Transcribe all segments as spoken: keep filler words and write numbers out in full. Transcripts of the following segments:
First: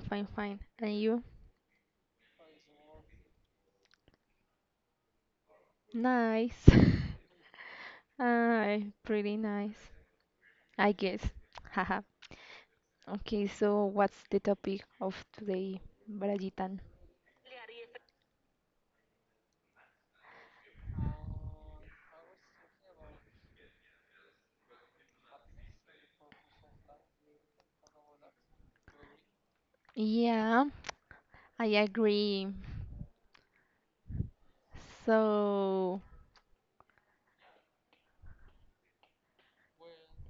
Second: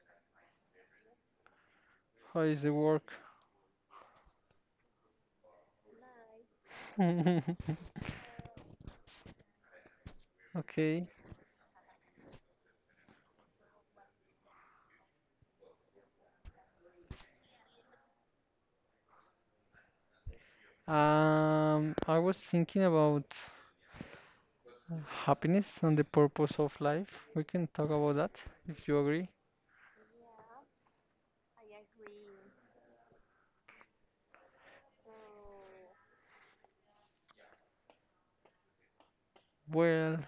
fine, fine. And you? How is the work? Nice. Ah, pretty nice, I Okay. guess. Haha. Okay, so what's the topic of today, Brayitan? Um, I was thinking about happiness and the purpose of life. We can talk about that if you agree. Yeah, I agree. So, Well,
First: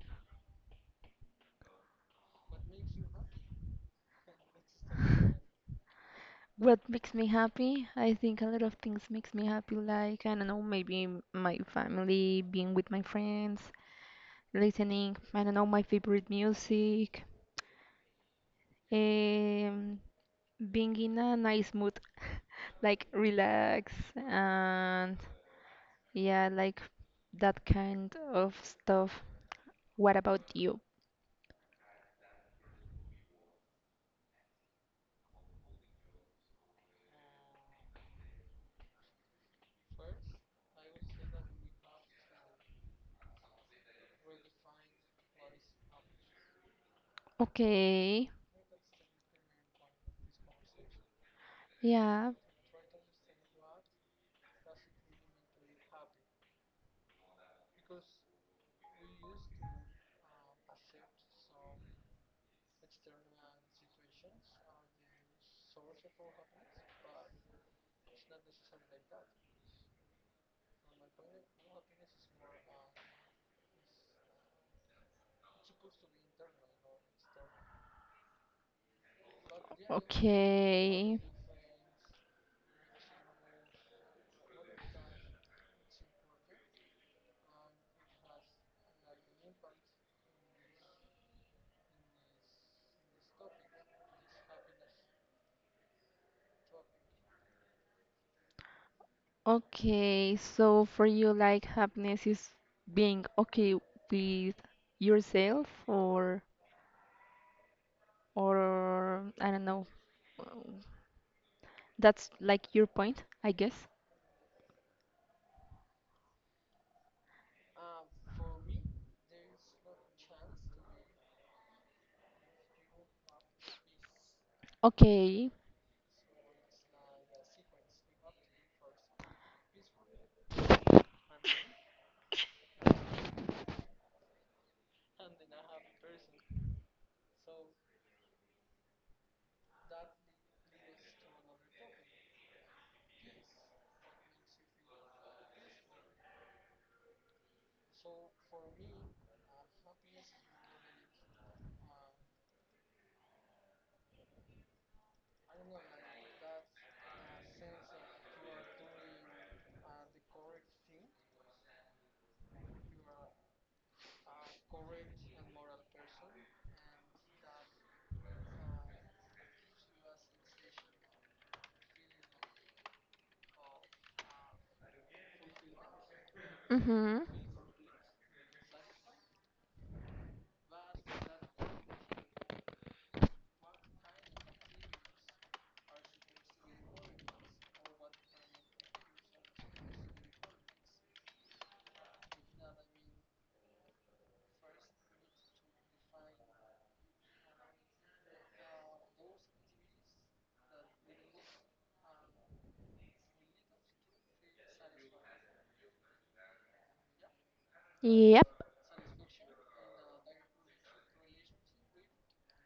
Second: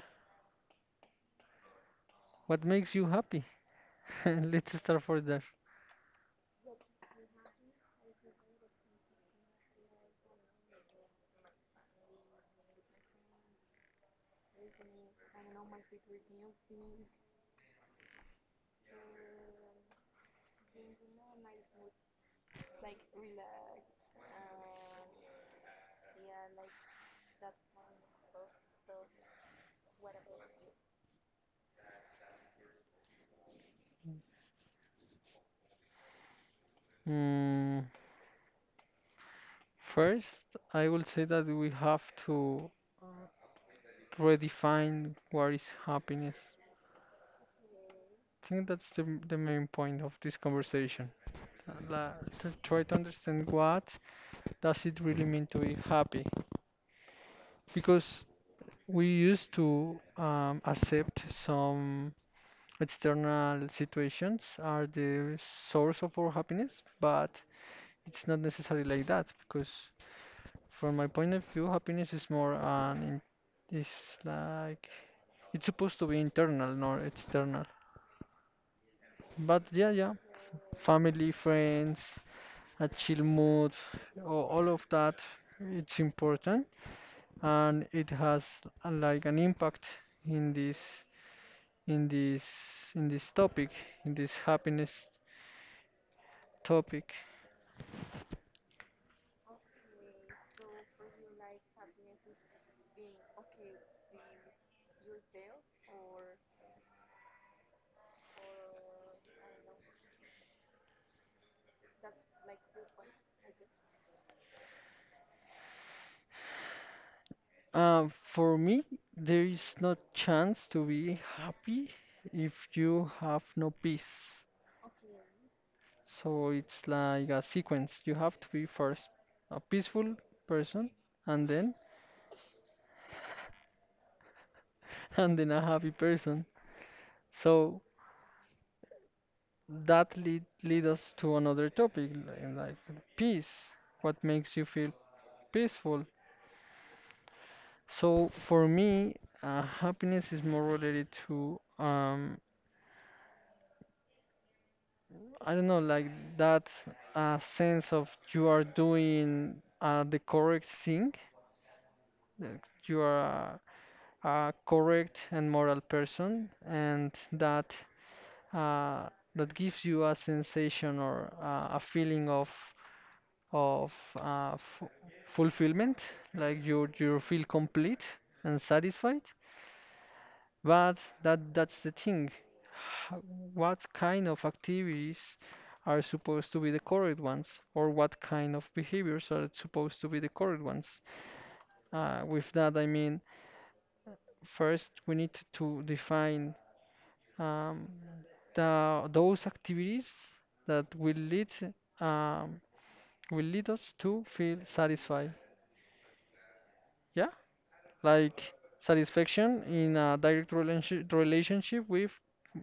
what makes you happy? Let's start for there. what makes me happy? I think a lot of things makes me happy, like, I don't know, maybe m- my family, being with my friends, listening, I don't know, my favorite music, um, being in a nice mood, like relax and yeah, like that kind of stuff. What about you? Mm, First, I will say that we have to redefine what is happiness. Okay. I think that's the, the main point of this conversation. Uh, la- Yeah. to try to understand what does it really mean to be happy because we used to um, accept some external situations are the source of our happiness, but it's not necessarily like that because from my point of view, happiness is more an in, is like it's supposed to be internal, not external. But yeah, yeah, Okay. family, friends, a chill mood, or all of that, it's important and it has uh, like an impact in this. in this in this topic, in this happiness topic. Okay. So for you, like happiness is being okay with yourself or or I don't know. That's like your point, I guess. Uh, for me, there is no chance to be happy if you have no peace. Okay. So it's like a sequence. You have to be first a peaceful person, and then and then a happy person. So that lead lead us to another topic, li- like peace. What makes you feel peaceful? So for me, uh, happiness is more related to um, I don't know, like that uh, sense of you are doing uh, the correct thing, that you are a, a correct and moral person, and that uh, that gives you a sensation or uh, a feeling of of uh, f fulfillment, like you Mm-hmm. you feel complete and satisfied. But that that's the thing. Ho- What kind of activities are supposed to be the correct ones, or what kind of behaviors are supposed to be the correct ones? Uh, with that, I mean, first we need to define um, the those activities that will lead um, will lead us to feel satisfied. Yeah. Like Yep. satisfaction in a direct relationship relationship with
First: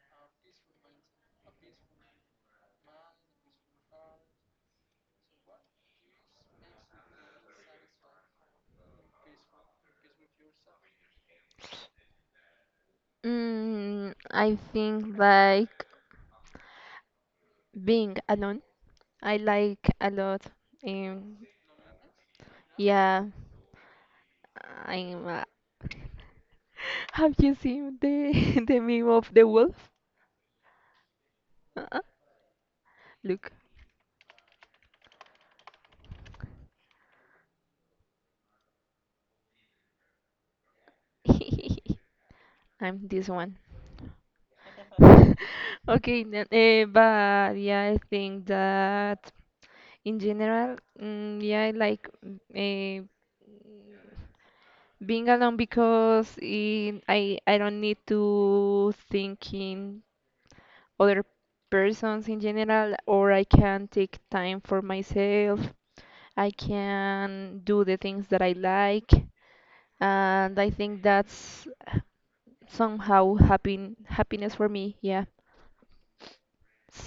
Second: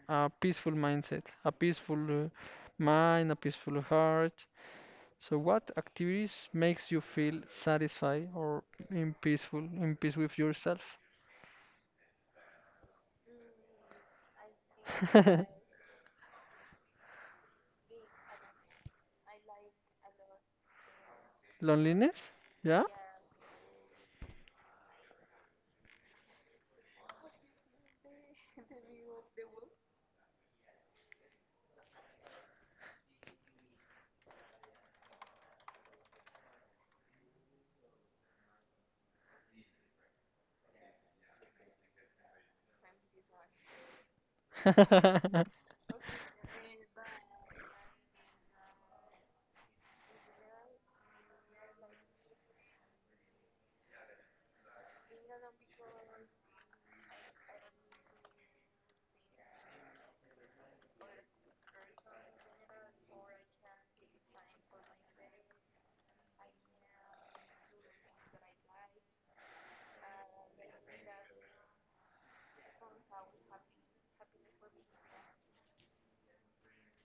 a peaceful mindset, a peaceful uh, mind, a peaceful heart. So what activities makes you feel satisfied or in peaceful, in peace with yourself? Mm, I think like being alone. I like a lot. Um, Loneliness? Yeah? yeah, I'm. Uh, have you seen the the meme of the wolf? Uh-uh. Look, I'm this one. Okay, then, eh, but yeah, I think that in general, mm, yeah, I like uh, being alone because in, I I don't need to thinking other persons in general, or I can take time for myself. I can do the things that I like, and I think that's somehow happy happiness for me. Yeah.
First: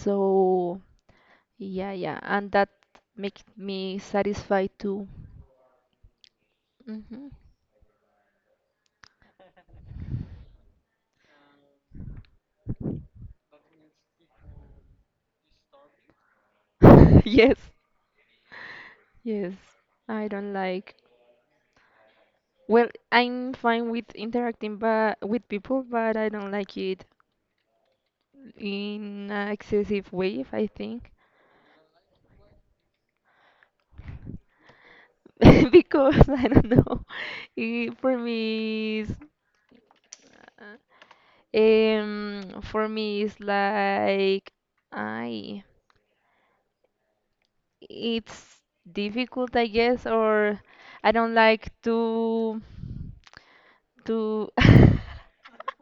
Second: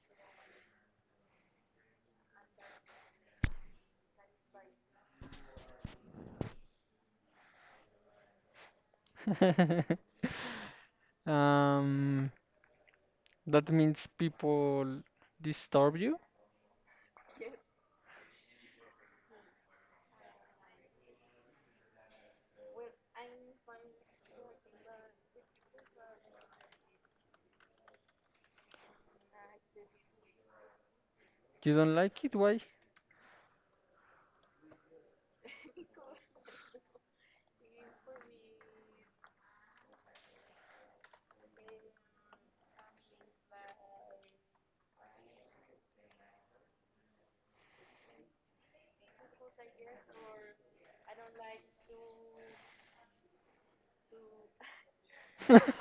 So yeah, yeah, and that makes me satisfied too. Hmm um, that means people disturb you? Yes, yes. I don't like. Well, I'm fine with interacting but with people, but I don't like it in an excessive way, I think. You don't like it? Why? because I don't know. It, for me, is um, for me it's like I it's difficult, I guess, or I don't like to to.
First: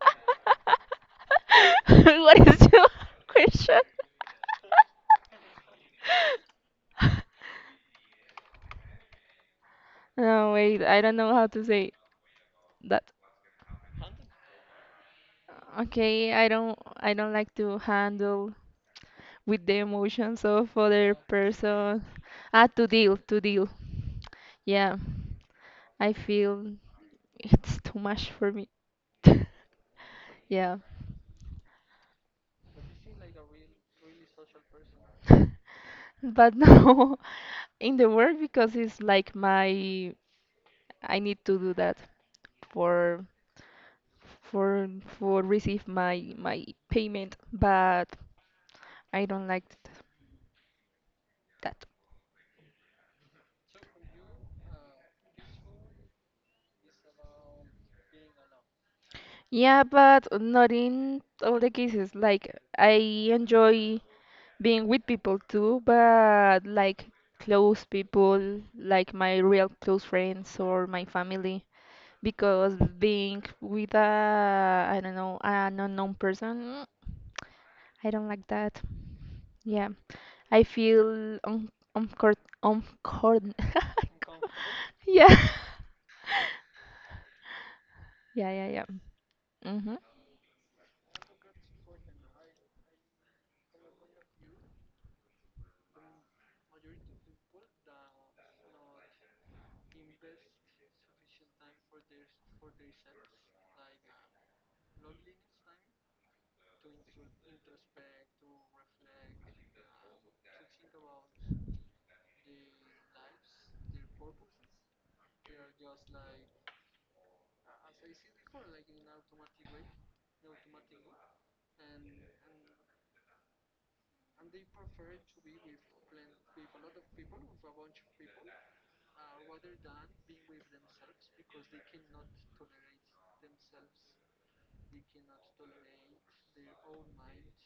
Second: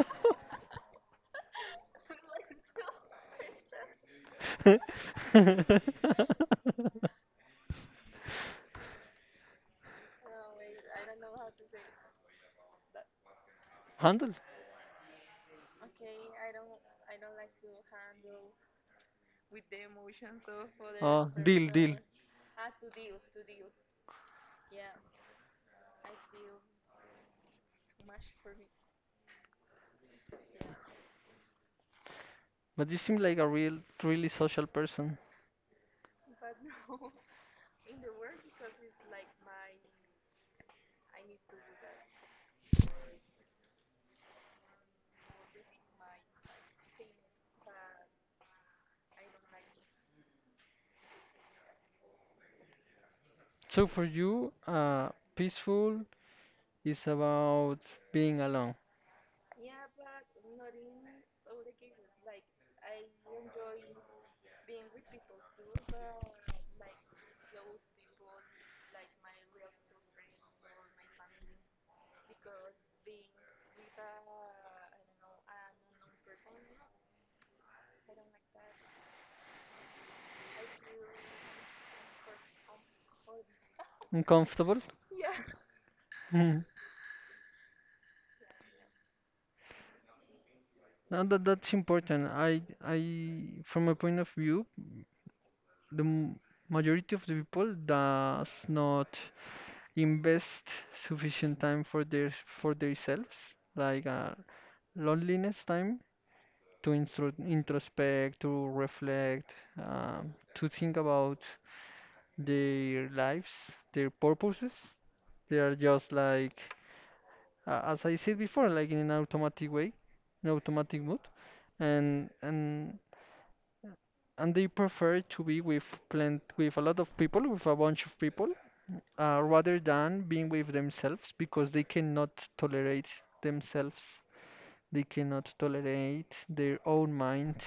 What is your question? No, wait, I don't know how to say that. Handle. Okay, I don't I don't like to handle with the emotions of other Oh, deal, deal. person. Ah, to deal, to deal. Yeah, I feel it's too much for me. Yeah, But you seem like a real, really social person. but no, in the work because it's like my I need to do that for for for receive my my payment, but I don't like th- that. So for you, uh, peaceful is about being alone, Yeah, but not in all the cases. Like I enjoy. Being with people too, but like close people, like my real close friends or my family, because being with a, I don't know, an unknown person, mm, I don't like that. Yeah, I feel un uncoord uncoord uncomfortable. yeah, Mm. yeah, yeah, yeah. Mm-hmm. Now that that's important. I, I, from my point of view, the m- majority of the people does not invest sufficient time for their for themselves, like uh, loneliness time. To instro- introspect, to reflect, um, to think about their lives, their purposes. They are just like, uh, as I said before, like in an automatic way, an automatic mood, and and and they prefer to be with plant with a lot of people, with a bunch of people, uh, rather than being with themselves because they cannot tolerate themselves. They cannot tolerate their own mind,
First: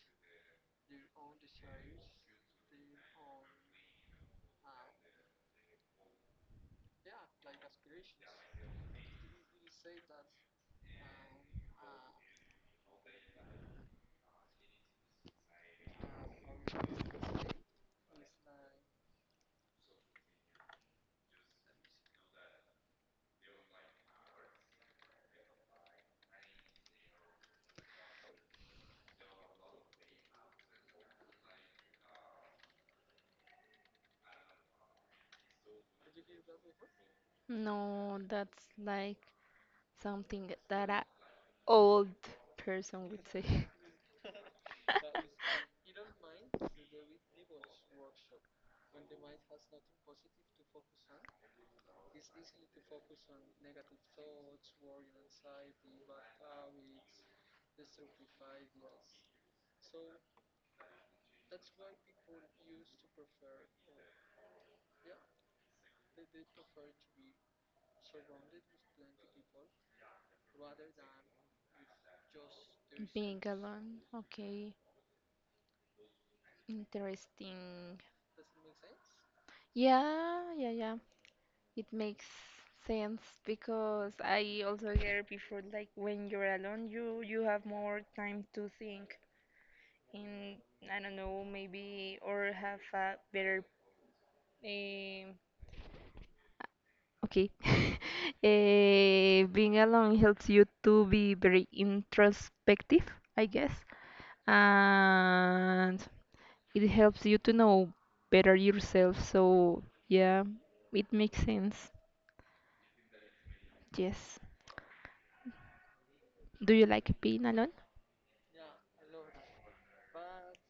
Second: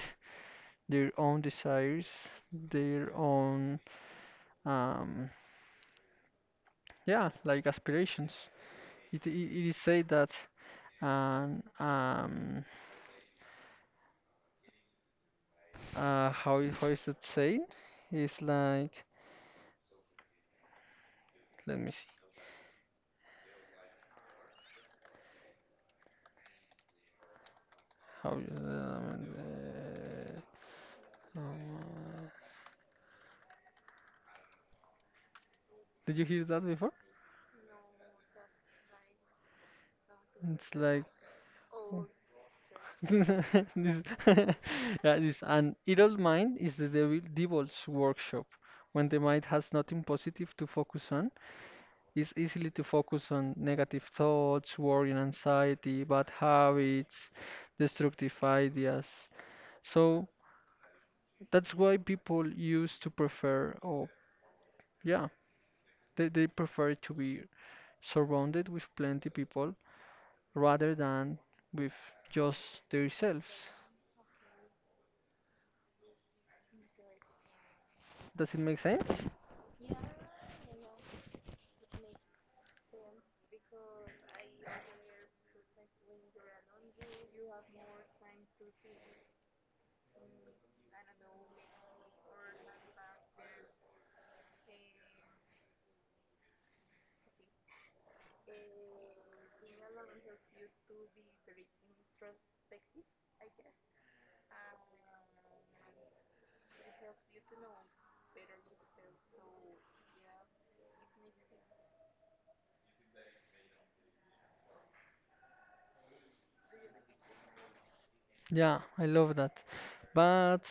their own desires, their own um, yeah, like aspirations. It, it, it is said that um, um, uh, how is- how is that said? It's like let me see how. Um, uh, uh, did you hear that before? No, that's like something It's that like a old person would say. this, yeah, this an idle mind is the devil, devil's workshop. When the mind has nothing positive to focus on, it's easily to focus on negative thoughts, worry and anxiety, bad habits, destructive ideas. So that's why people used to prefer, oh, yeah, they, they prefer to be surrounded with plenty people rather than with just Being themselves. alone, okay. Interesting. Does it make sense? Yeah, yeah, yeah. It makes sense because I also heard before like when you're alone you you have more time to think and I don't know maybe or have a better um okay Eh, being alone helps you to be very introspective, I guess, and it helps you to know better yourself. So yeah, it makes sense. Yes. Do you like being alone? Yeah, I love that. But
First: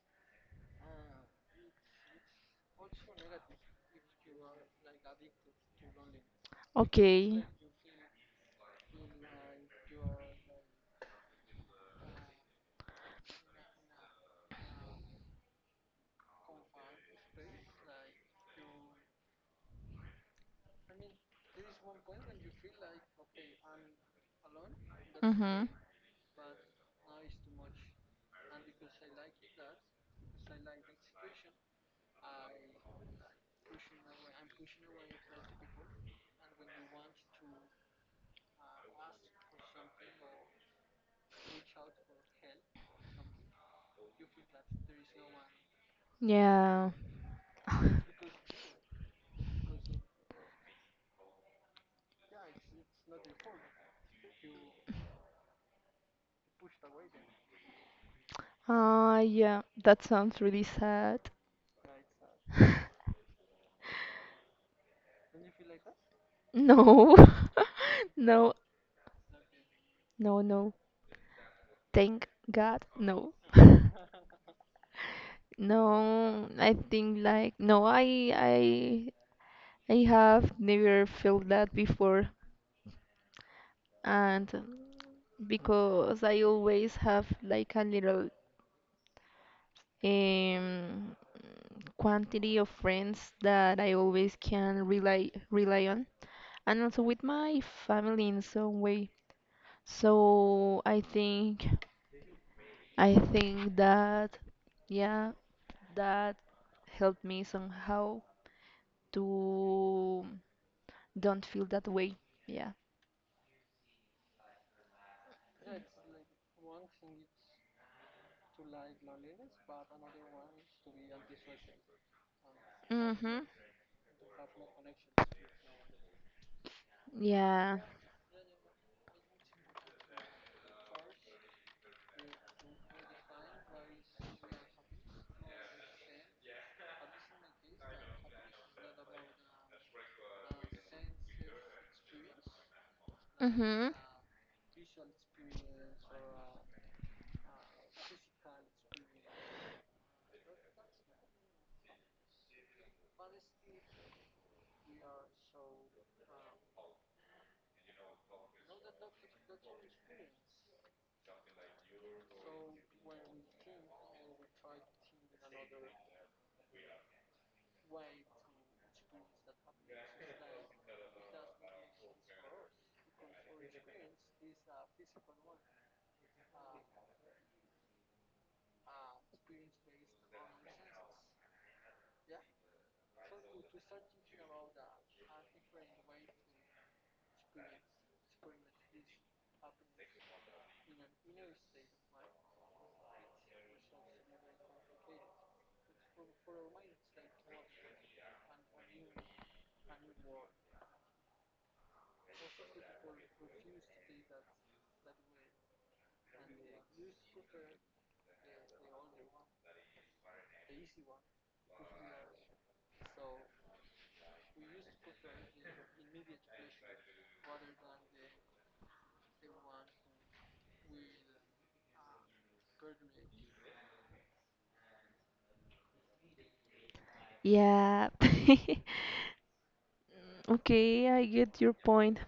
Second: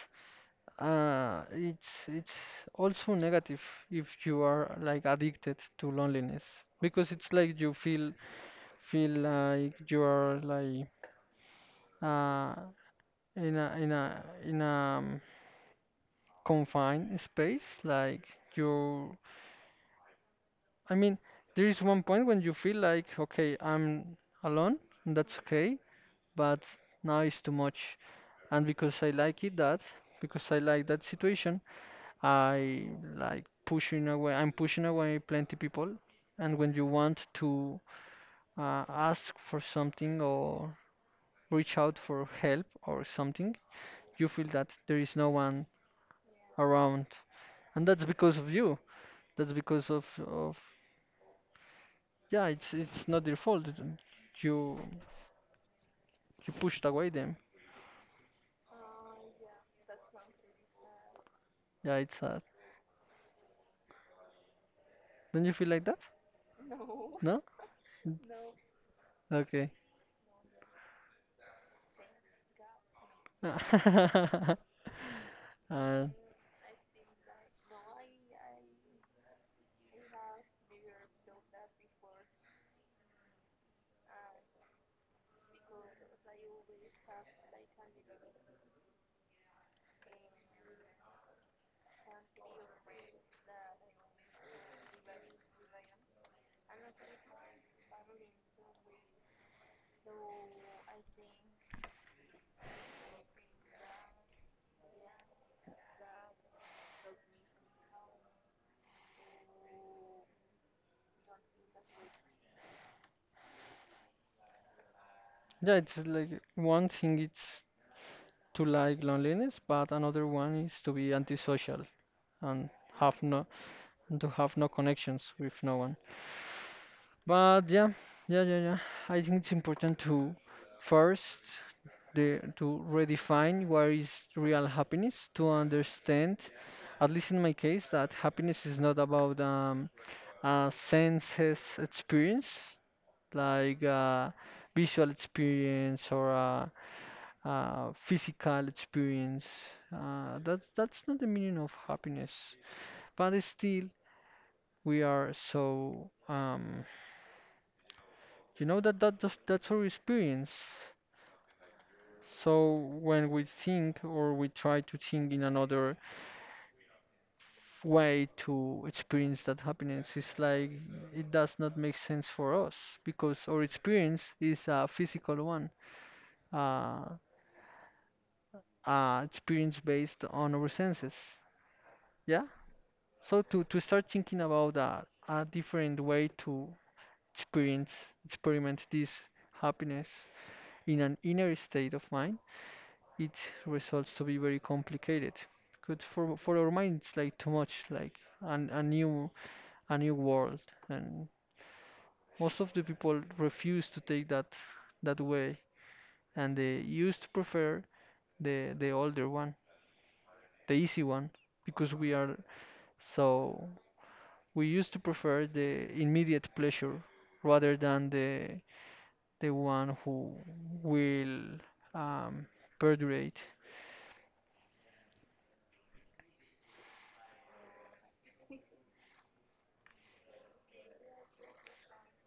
uh, it's it's also negative if you are like addicted to loneliness because it's Okay. like you feel feel like you are like uh, in a in a in a um, confined space. Like you, I mean, there is one point when you feel like, okay, I'm alone, and that's Mm-hmm. okay. But now it's too much, and because I like it that, because I like that situation, I like pushing away. I'm pushing away plenty people, and when you want to uh, ask for something or reach out for help or something, you feel that there is no one Yeah. around, and that's because of you, that's because of of yeah, it's it's not your fault. You you pushed away them. Ah, yeah. That sounds really sad. Yeah, it's sad. Don't you feel like that? No. No? No, Okay. no, no. Thank God, no. uh, yeah, No, I think like no, I I I have never felt that before, and because I always have like a little um quantity of friends that I always can rely rely on, and also with my family in some way. So I think I think that yeah, that helped me somehow to don't feel that way. Yeah. it's like one thing it's to like loneliness, but another one is to be antisocial and have no Mhm. and to have no connections with no one. But Yeah. yeah, yeah, yeah, yeah. I think it's important to first the to redefine what is real happiness, to understand, at least in my case, that happiness is not about um, a senses experience, like Mhm. a visual experience or a, a physical experience. Uh, that that's not the meaning of happiness. But still, we are so um, You know that, that that's, that's our experience. So when we think or we try to think in another way to experience that happiness, it's like it does not make sense for us because our experience is a physical one, uh, uh, experience based on our senses. Yeah. So to to start thinking about a, a different way to experience experiment this happiness in an inner state of mind, it results to be very complicated. Good for for our minds, like too much, like an, a new a new world, and most of the people refuse to take that that way, and they used to prefer the the older one, the easy one, because we are so we used to prefer the immediate pleasure rather than the the one who will um, perdurate. Yeah. Okay, I get your point,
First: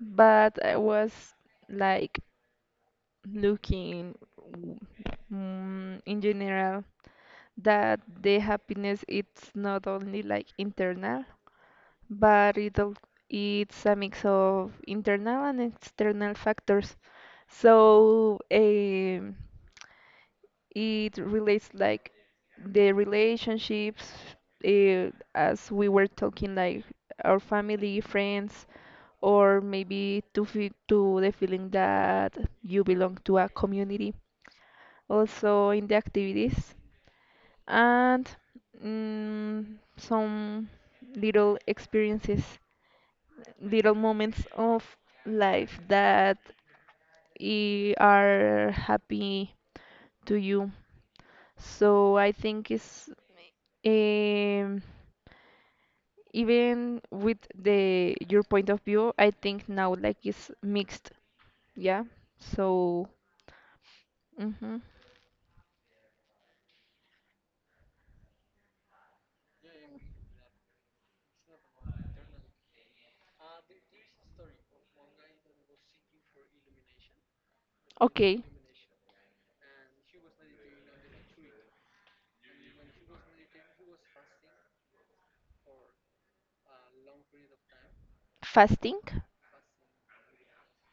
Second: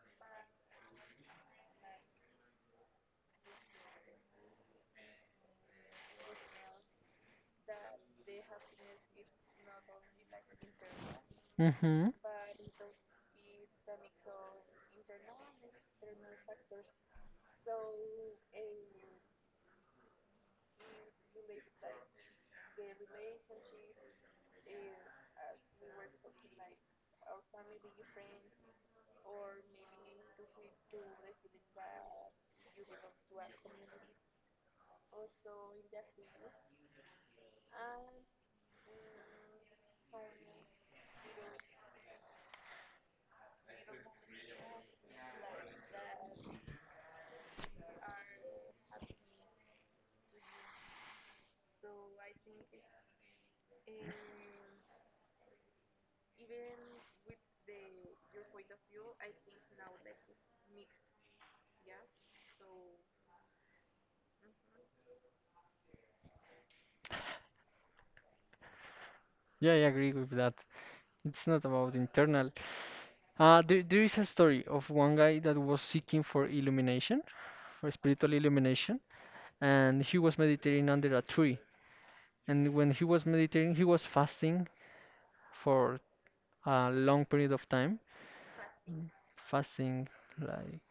but I was like looking w- mm, in general that the happiness it's not only like internal Hmm. but it al- it's a mix of internal and external factors so um, it relates like the relationships uh, as we were talking like our family friends or maybe to feel to the feeling that you belong to a community also in the activities and mm, some little experiences, little moments of life that i- are happy to you. So I think it's um, even with the your point of view, I think now like it's mixed, yeah. So mhm. Yeah, I agree with that. It's not about internal. Uh, there, there is a story of one guy that was seeking for illumination, for spiritual Okay, illumination, and he was meditating under a tree. And when he was meditating, he was fasting for a long period of time, fasting. fasting, like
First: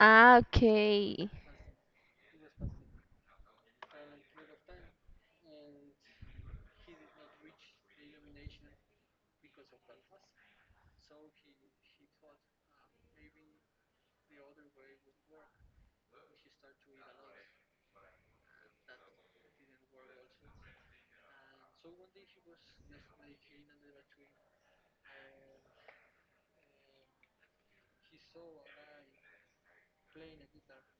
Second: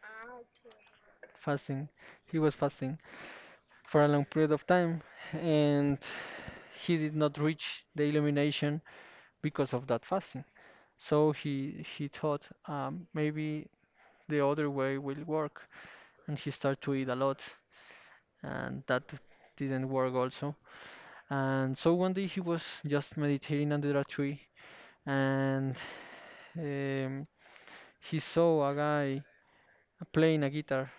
Ah, okay. fasting. He was fasting for a long period of time, and he did not reach the illumination because of that fasting. So he he thought um, maybe the other way will work, and he started to eat a lot and that didn't work also. And so one day he was just meditating under a tree, and um, he saw a guy playing a guitar,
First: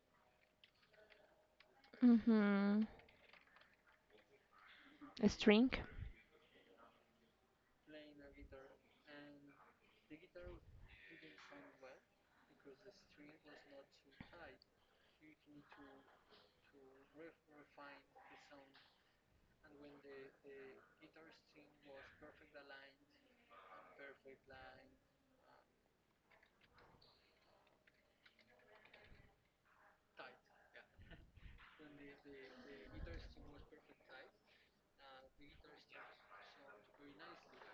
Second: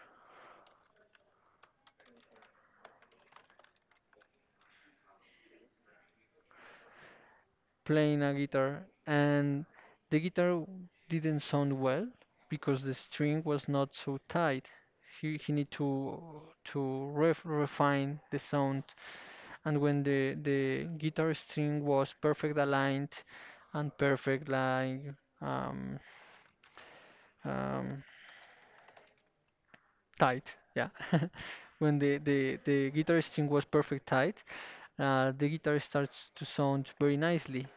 Mm-hmm. A string. playing a guitar, and the guitar didn't sound well because the string was not so tight. He, he need to to ref, refine the sound, and when the the guitar string was perfect aligned and perfect like um, um, tight. Yeah, when the the the guitar string was perfect tight, uh, the guitar starts to sound very nicely.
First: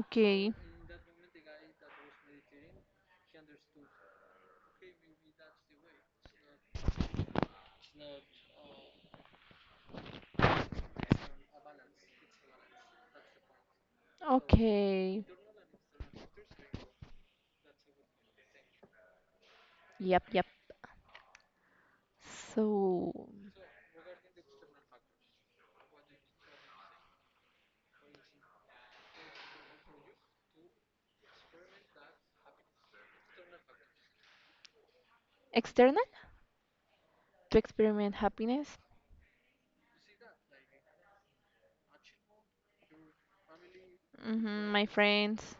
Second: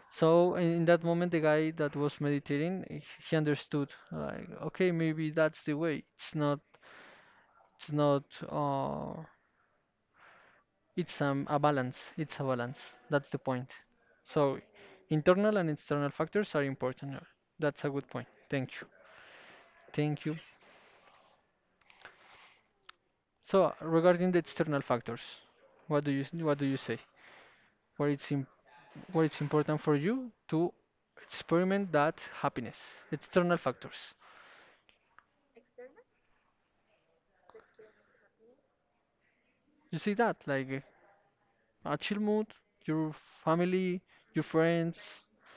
Okay. So in, in that moment, the guy that was meditating, he he understood. Like, okay, maybe that's the way. It's not. It's not. Uh, it's um, a balance. It's a balance. That's the point. So Okay. internal and external factors are important. That's a good point. Thank you. Yep, Thank you. yep. So, So regarding the external factors, what do you what do you say? What is im where it's important for you to experiment that happiness, external factors. external to experiment happiness. You see that, like uh, a chill mood, your family, your Mm-hmm. My friends, friends.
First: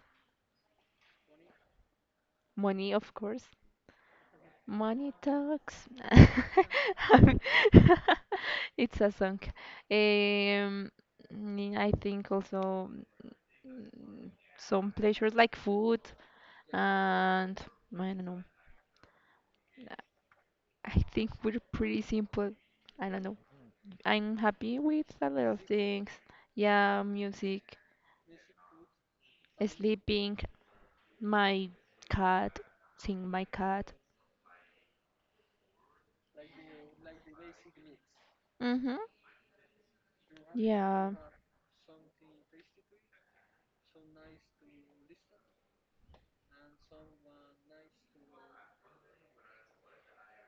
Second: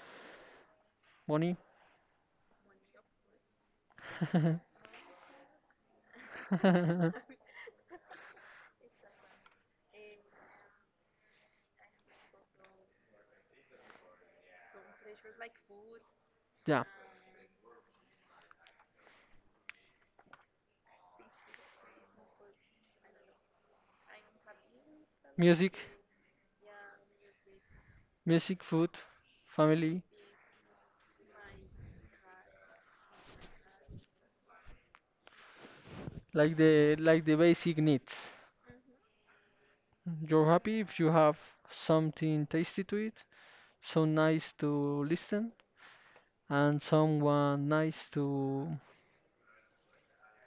money. Money, of course. Money talks. It's a song. Um, mm, I think also mm, some pleasures like food Yeah, and I don't know. I think we're pretty simple. I don't know. I'm happy with a lot of music, things. Yeah, music, music, food, family, sleeping, my cat, seeing my cat. like the like the basic needs. Mhm. You're happy if you Yeah. have something tasty to eat, so nice to listen, and someone nice to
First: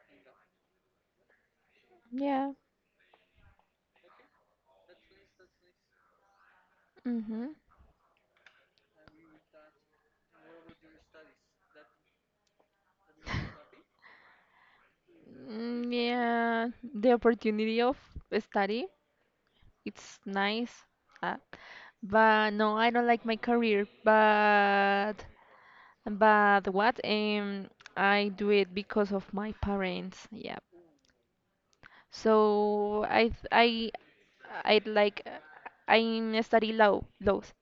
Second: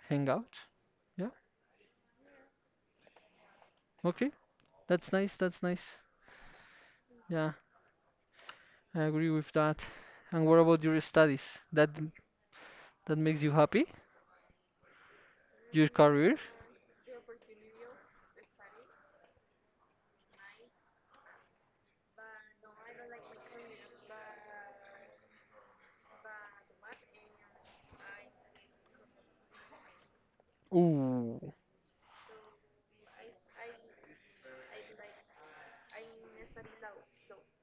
hang out. Yeah, Yeah. okay. That's nice. That's nice. Yeah, Mhm. I agree with that. And what about your studies? That that makes you happy? Your Mm, career? yeah. The opportunity of study, it's nice. Uh, but no, I don't like my career. But but what? Um, I do it because of my parents. Yeah. Ooh, So I th- I I like uh, I study law laws,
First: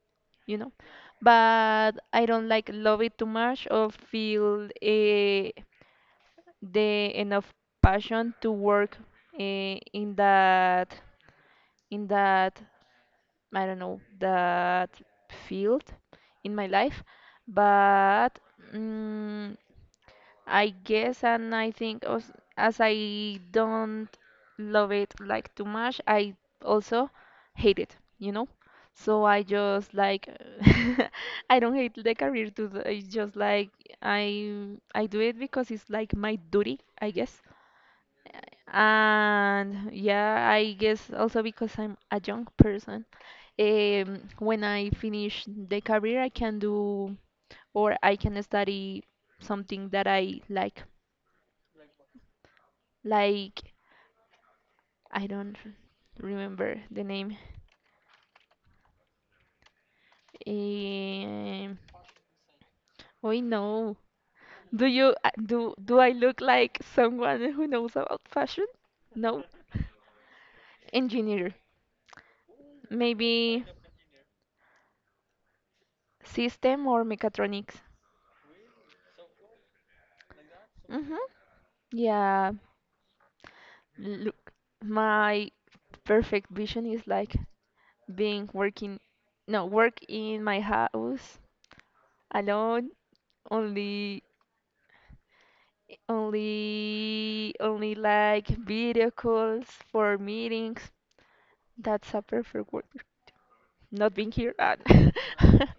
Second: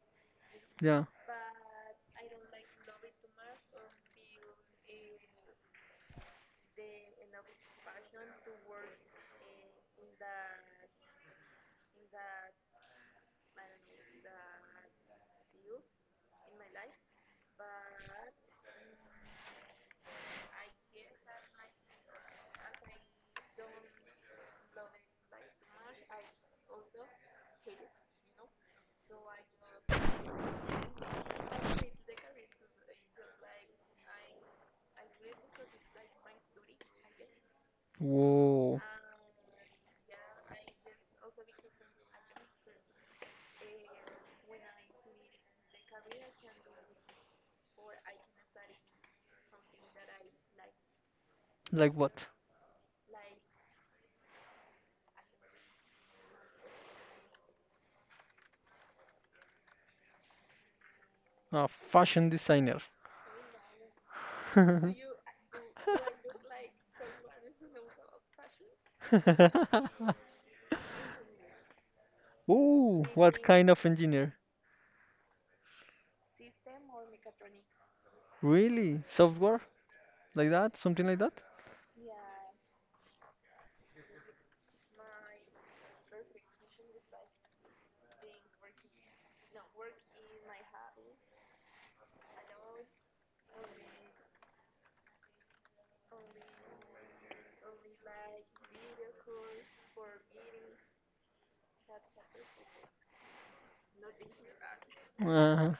you know, yeah. but I don't like love it too much or feel uh, the enough passion to work uh, in that in that I don't know that field in my life, but. mm I guess, and I think as, as I don't love it like too much, I also hate it, you know? So I just like I don't hate the career to the, it's just like I I do it because it's like my duty, I guess. Whoa. And yeah, I guess also because I'm a young person. Um, when I finish the career, I can do or I can study something that I like. Like what? Like I don't remember the name. A Um, fashion designer. oh no. Do you uh, do do I look like someone who knows about fashion? No. Engineer. Ooh, what Maybe kind of engineer? system or mechatronics. Really? Software? Like that? Something like Mm-hmm. that? Yeah. Look, my perfect vision is like being working, no, work in my house alone, only Only only like video calls for meetings. That's a perfect word. Not being here. and- Uh,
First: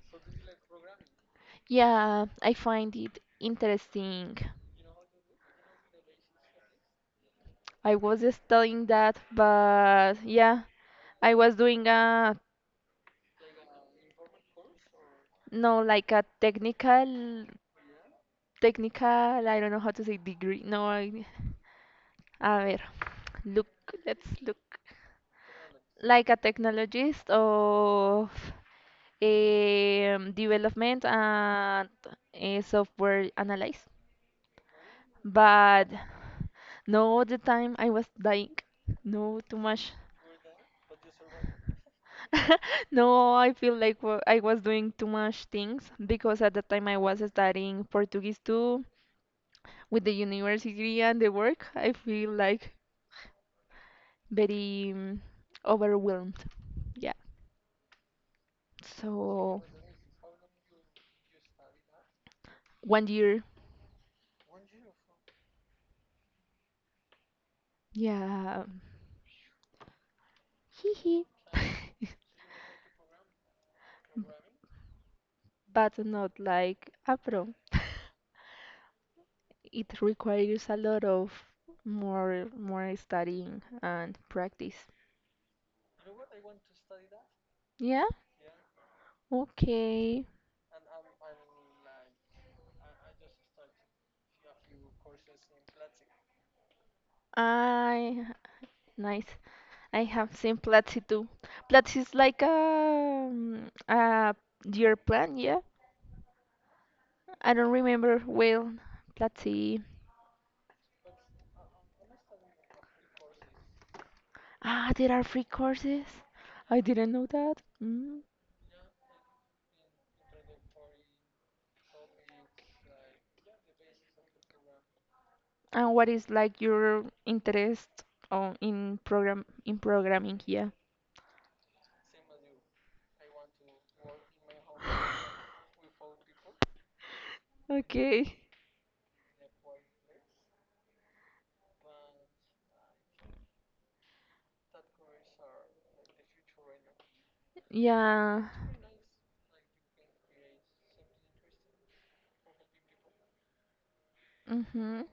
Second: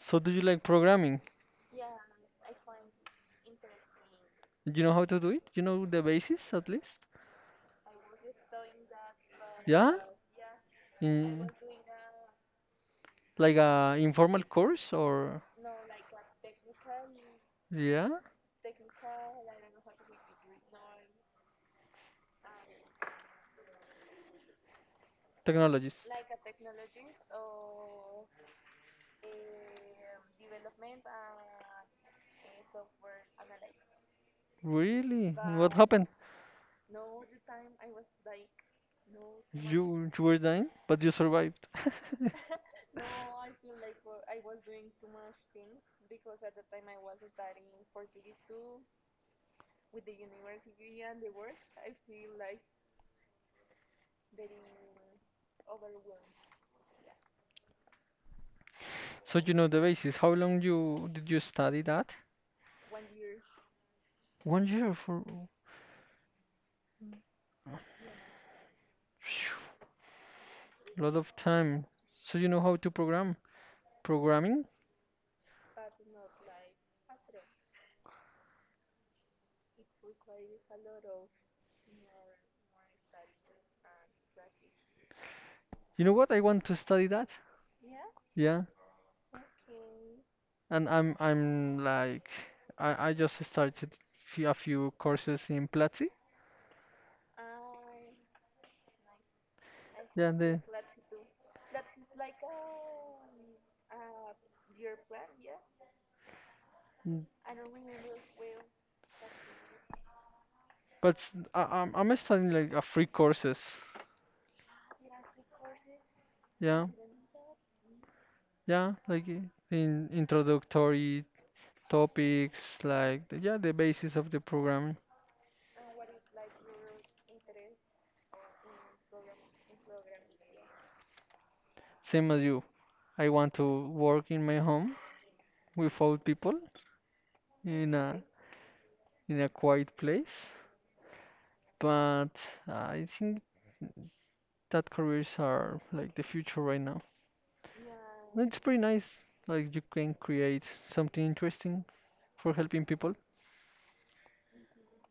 so do you like programming? Yeah, I find it interesting. Do you know how to do it? You know the basis at least? I was studying that, Yeah? but yeah, I In, was doing a like a informal course or, no like a technical yeah? technical, I don't know how to say degree. No, I, a ver. Look, let's look. Technologies. Like a technologist of um, development and uh, software analyze. Really? What But happened? no, the time I was dying. No, too much. You, you were dying, but you survived. No, I feel like wa- I was doing too much things because at the time I was studying Portuguese too with the university and the work. I feel like very um, overwhelmed. Yeah. So you So know the basis. How long you did you study that? one year. One year for Yeah. Hee a lot hee. of time. So you know how to program programming? but not like Afro. It requires a lot of more more studying and practice. You know what? I want to study that. Yeah, Yeah. okay. And I'm I'm like I I just started fe- a few courses in Platzi. I nice. I Yeah. have seen the Platzi too. Platzi is like a um, a year plan, yeah. Mm, I don't remember well. Platzi. But s- I, am I'm studying like a free courses. Ah, there are free courses. I Yeah, didn't know that. Mm. yeah, like i- in introductory topics, like the, yeah, the basis of the programming. And what is like your interest on in program in programming? Yeah. Same as you, I want to work in my home without people. In a Okay. Okay. In a quiet place. But I think that careers are like the future right now. Yeah. It's pretty nice. Like you can create something interesting for helping people. Mhm.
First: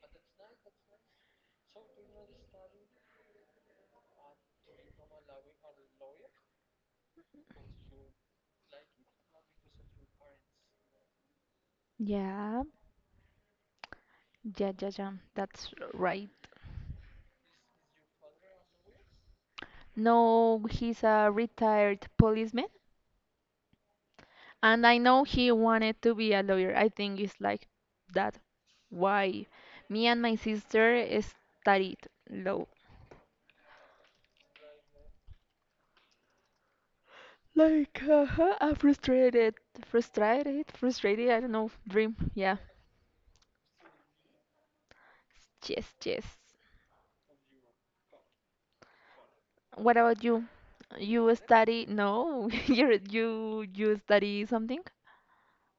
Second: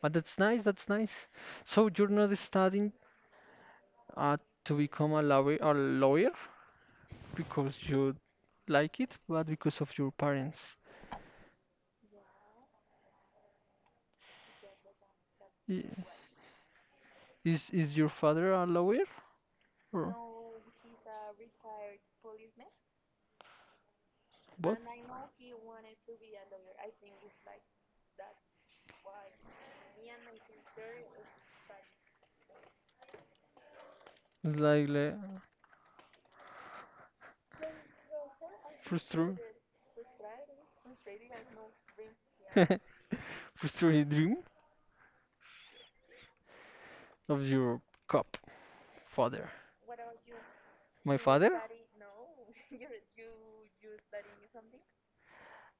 But that's nice, that's nice. So you're not studying uh, to become a lawyer, a lawyer because you like it, but because of your parents. Yeah. Yeah, yeah, yeah. That's I- right. Is is your father a lawyer or No, he's a retired policeman, what? and I know he wanted to be a lawyer. I think it's like that. Why? Me and my sister studied law. like like Like, uh, a frustrate. frustrated, frustrated, frustrated. I don't know. Dream. Yeah. Frustrated dream Yes, yes. of your cop father. What about you? My You father? study? No, you you you study something?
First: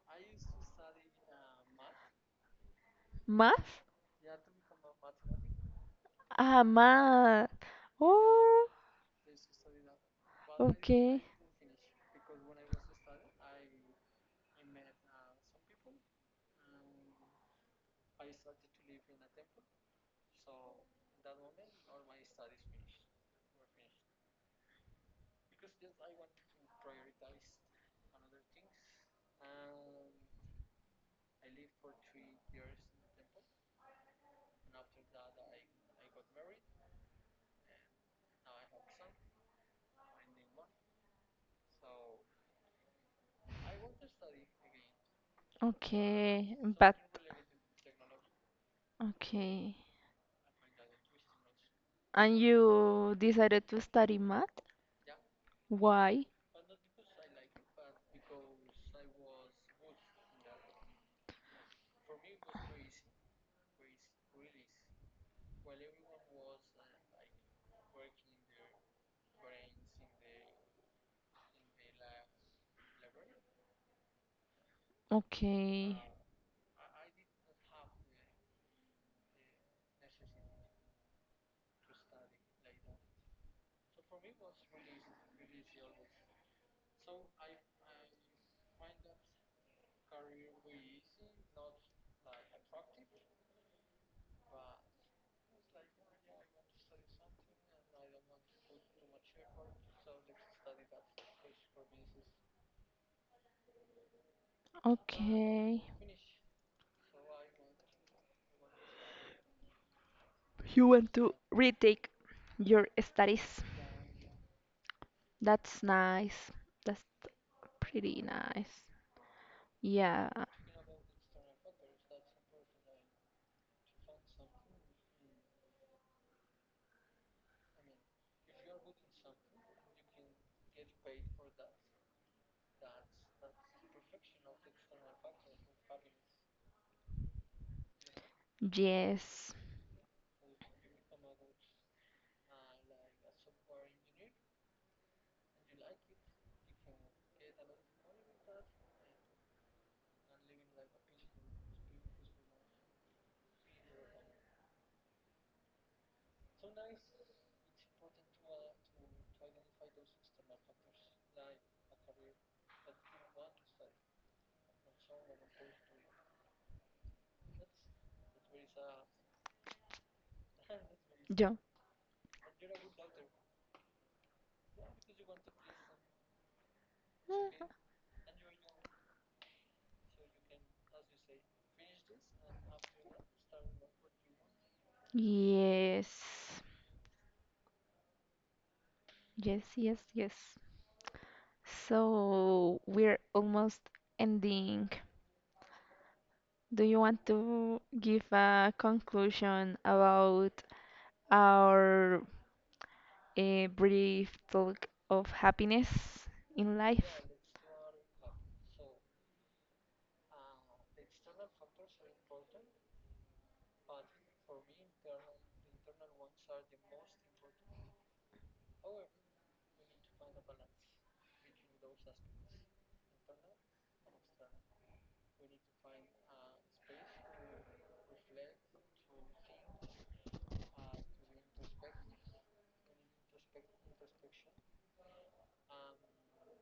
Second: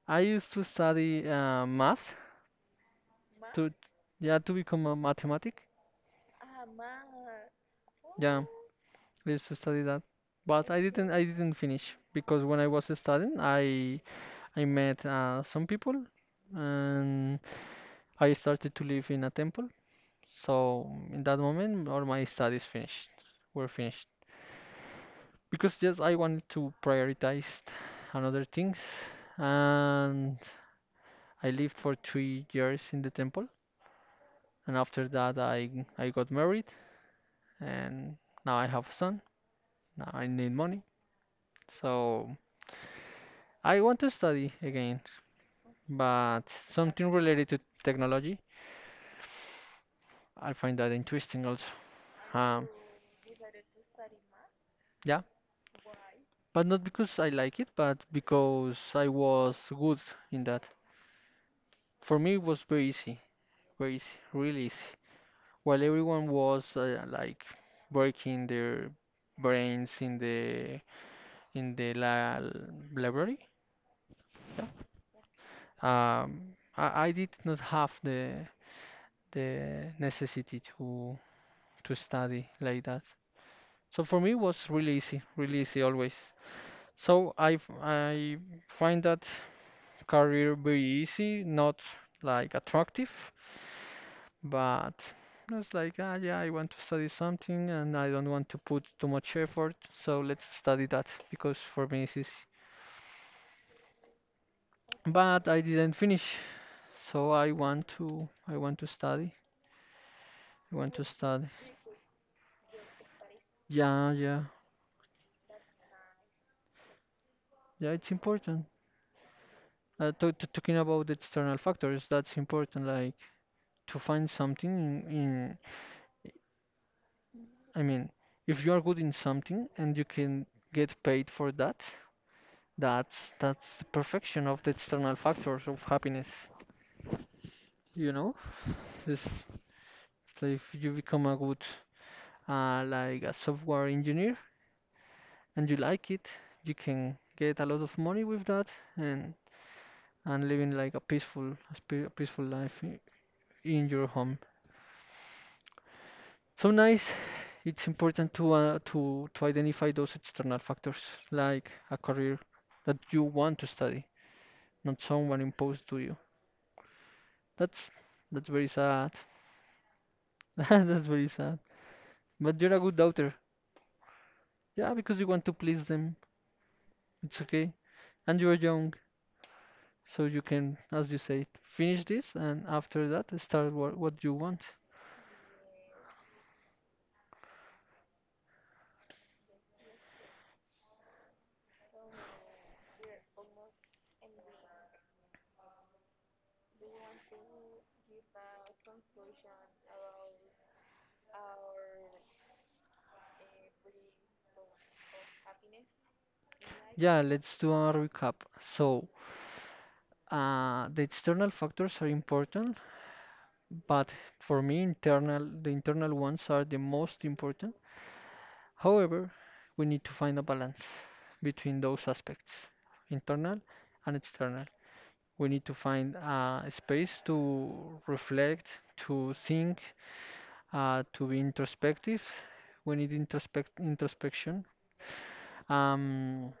I used to study uh, math to, Math? yeah, to become a mathematic. Ah, math. Yeah, Oh, I used to study that, but I didn't okay. I didn't finish because when I was studying, I I met uh, some people, and I started to live in a temple. So in that moment, all my studies finished were finished because just I wanted to prioritize another things, and I lived for three years in the temple. And after that, I I got married and now I have a son. Now I need money, so I want to study again, but Okay, but something related to technology. okay. I find that interesting also. And Um, you decided to study math? yeah, Why? but not because I like it, but because I was good in that. For me, it was very easy, very easy, really easy. While everyone was uh, like working their brains in the in the la library, yeah. Okay. Um, I, I did not have the the necessity to to study like that. So for me it was really easy, really easy always. So I f- I find that career very easy, not like attractive, but it's like ah yeah, I want to study something and I don't want to put too much effort, so let's study that because for me it's easy. But I Okay. didn't finish, so I want to I want to study. I You want to want to study. retake your studies. Yeah, yeah, That's nice. That's yeah, it's pretty important. nice. Uh, Yeah. To, to, talking about the external factors, that's important. Like to find something in, in, I mean, if you are good in something and you can get paid for that, that's that's the perfection of the external factors of happiness. You know, this, Yes. so if you become a good, uh, like a software engineer and you like it, you can get a lot of money with that and and living like a peaceful, a spe- peaceful life i- in your home. So nice. It's important to uh, to to identify those external factors, like a career that you want to study, not someone imposed to you. That's that's very sad. That's very Yeah. sad. But you're a good daughter. Yeah, because you want to please them. It's okay. And you're young, so you can, as you say, finish this and after that start what, what you want. Yes. Yes, yes, yes. So we're almost ending. Do you want to give a conclusion about our uh, brief talk of happiness in Yeah, life? let's do a recap. So, uh, the external factors are important, but for me internal the internal ones are the most important. However, we need to find a balance between those aspects, internal and external. We need to find uh, a space to reflect, to think, uh, to be introspective. We need introspect introspection. um,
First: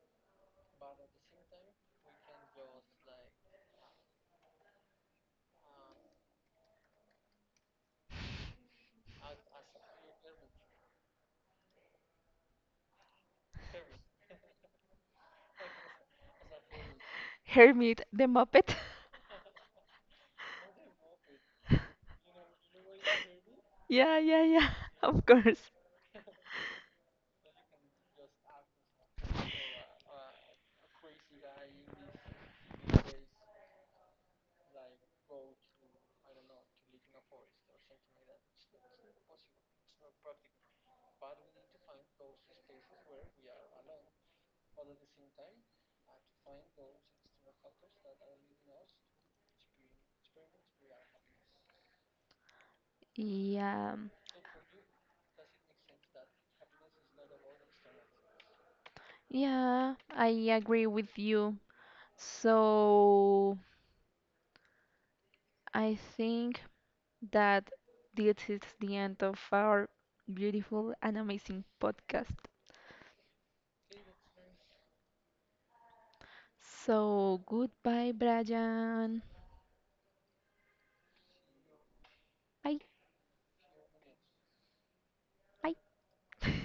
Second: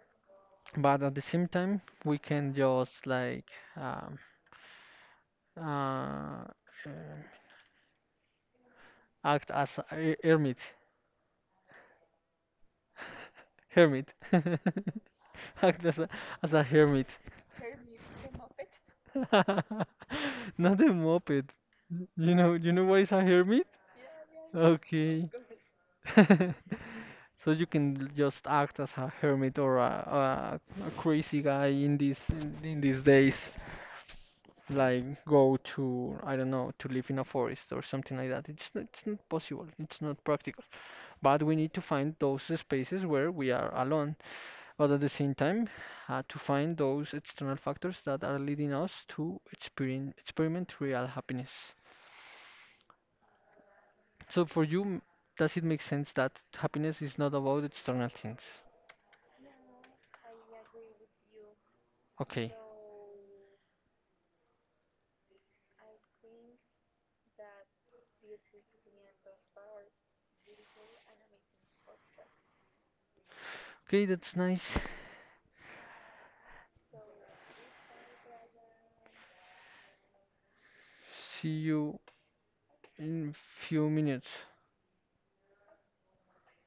but at the same time we can just like um, uh, uh, act as a hermit, hermit act as a, as a hermit. Hermit the Muppet? Not a moped. You know, you know what is a hermit? Yeah, yeah, yeah, of Okay. course. So you can just act as a hermit or a, a, a crazy guy in these in these days, like go to I don't know to live in a forest or something like that. It's not, it's not possible. It's not practical. But we need to find those spaces where we are alone, but at the same time, uh, to find those external factors that are leading us to experien experiment real happiness. Yeah, So for you, m- does it make sense that happiness is not about external things? yeah, I agree with you. Okay. So I think that this is the end of our beautiful and amazing podcast. Okay, that's nice. So goodbye, Brian. See you Bye. in few minutes. Bye.